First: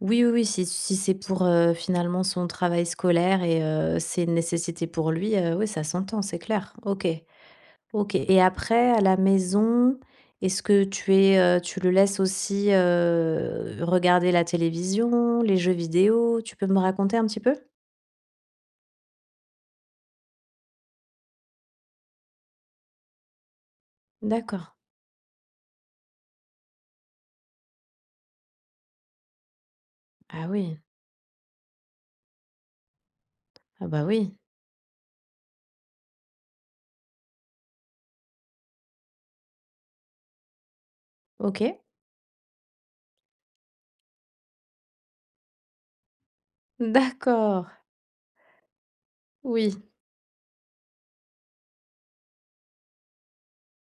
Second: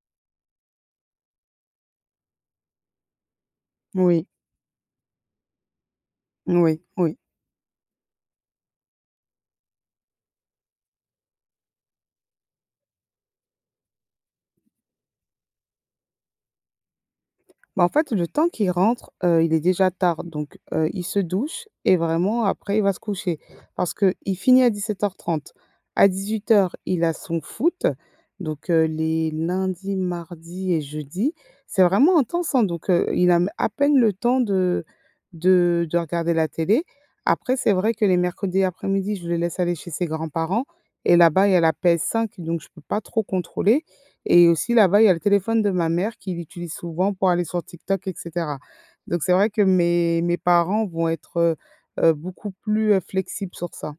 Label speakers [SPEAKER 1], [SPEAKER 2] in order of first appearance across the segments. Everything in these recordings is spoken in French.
[SPEAKER 1] Oui, oui, oui, si c si c'est pour, heu, finalement son travail scolaire et heu, c'est
[SPEAKER 2] Moui.
[SPEAKER 1] une nécessité pour lui, heu, ouais, ça s'entend, c'est clair.
[SPEAKER 2] Oui,
[SPEAKER 1] OK.
[SPEAKER 2] oui.
[SPEAKER 1] OK, et après, à la maison, est-ce que tu es, heu tu le laisses aussi, heu, regarder la télévision, les jeux vidéos? Tu peux me raconter un petit peu.
[SPEAKER 2] Bah, en fait le temps qu'il rentre, heu, il est déjà tard donc heu, il se douche et vraiment après il va se coucher. Parce qu'il finit à
[SPEAKER 1] D'accord.
[SPEAKER 2] 17:30. À 18:00 il a son foot, donc heu, les lundis,
[SPEAKER 1] Ah
[SPEAKER 2] mardis
[SPEAKER 1] oui.
[SPEAKER 2] et jeudis. C'est vraiment intense hein! Donc heu, il a m à
[SPEAKER 1] Ah
[SPEAKER 2] peine
[SPEAKER 1] bah
[SPEAKER 2] le
[SPEAKER 1] oui.
[SPEAKER 2] temps de de de regarder la télé. Après c'est vrai que les mercredis après-midi je le laisse aller chez ses grands-parents et là-bas, il y a la
[SPEAKER 1] OK.
[SPEAKER 2] PS5 donc je peux pas trop contrôler et aussi là-bas il y le téléphone de ma mère qui l'utilise souvent pour aller sur
[SPEAKER 1] D'accord!
[SPEAKER 2] TikTok et cetera, donc c'est vrai que
[SPEAKER 1] Oui.
[SPEAKER 2] mes mes parents vont être, heu heu, beaucoup plus flexibles sur ça.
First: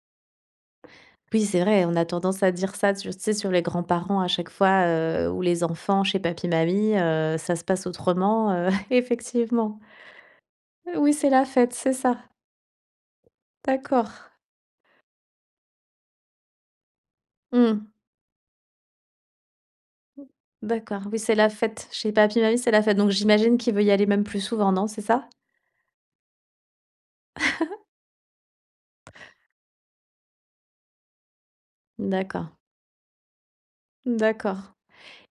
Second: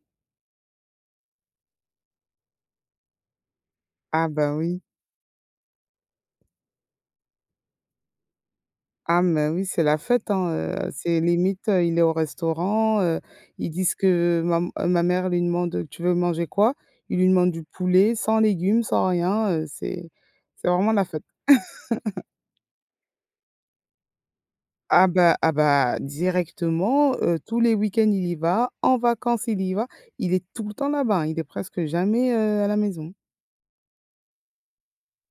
[SPEAKER 1] P oui, c'est vrai, on a tendance à dire ça tur sais, sur les grands parents
[SPEAKER 2] Ah
[SPEAKER 1] à chaque
[SPEAKER 2] bah, oui.
[SPEAKER 1] fois, heu, ou les enfants chez papi mamie, heu, ça se passe autrement, heu,
[SPEAKER 2] Ah mais oui,
[SPEAKER 1] effectivement,
[SPEAKER 2] c'est la fête hein, heu,
[SPEAKER 1] oui,
[SPEAKER 2] c'est
[SPEAKER 1] c'est la
[SPEAKER 2] limite,
[SPEAKER 1] fête,
[SPEAKER 2] heu,
[SPEAKER 1] c'est
[SPEAKER 2] il est au
[SPEAKER 1] ça.
[SPEAKER 2] restaurant, heu, ils disent
[SPEAKER 1] D'accord.
[SPEAKER 2] que mam ma mère lui demande: «tu veux manger quoi?» il lui demande du
[SPEAKER 1] Mmh.
[SPEAKER 2] poulet sans légumes, sans rien, heu, c'est c'est vraiment
[SPEAKER 1] D'accord
[SPEAKER 2] la
[SPEAKER 1] oui
[SPEAKER 2] fête!
[SPEAKER 1] c'est la fête! Chez papi, mamie c'est la fête donc j'imagine qu'il veut y aller même plus souvent, non? C'est
[SPEAKER 2] Ah
[SPEAKER 1] ça?
[SPEAKER 2] bah ah bah, directement, heu, tous les week-ends il y va, en vacances il y va, il est tout le temps là-bas, hein. Il est presque jamais,
[SPEAKER 1] D'accord.
[SPEAKER 2] heu, à la maison.
[SPEAKER 1] D'accord,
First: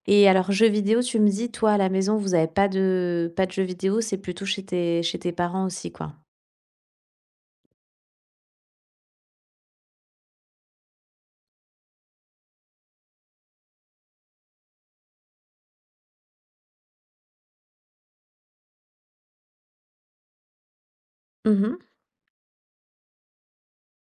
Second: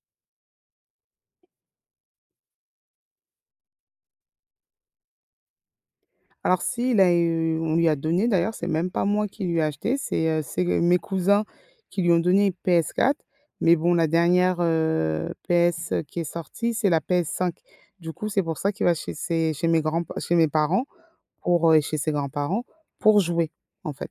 [SPEAKER 1] et alors jeux vidéos, tu me dis toi à la maison vous avez pas de pas de jeux vidéos, c'est plutôt chez tes chez tes parents aussi quoi.
[SPEAKER 2] Alors si il a eu on lui a donné d'ailleurs, c'est même pas moi qui lui ai acheté, c'est, heu c'est g mes cousins qui lui ont donné PS4, mais bon la dernière, heu, PS qui est sortie c'est la PS5. Du coup c'est pour ça qu'il va chez ses chez mes grands p chez mes parents,
[SPEAKER 1] Mmh
[SPEAKER 2] pour, heu
[SPEAKER 1] mh.
[SPEAKER 2] chez ses grands-parents pour jouer en fait.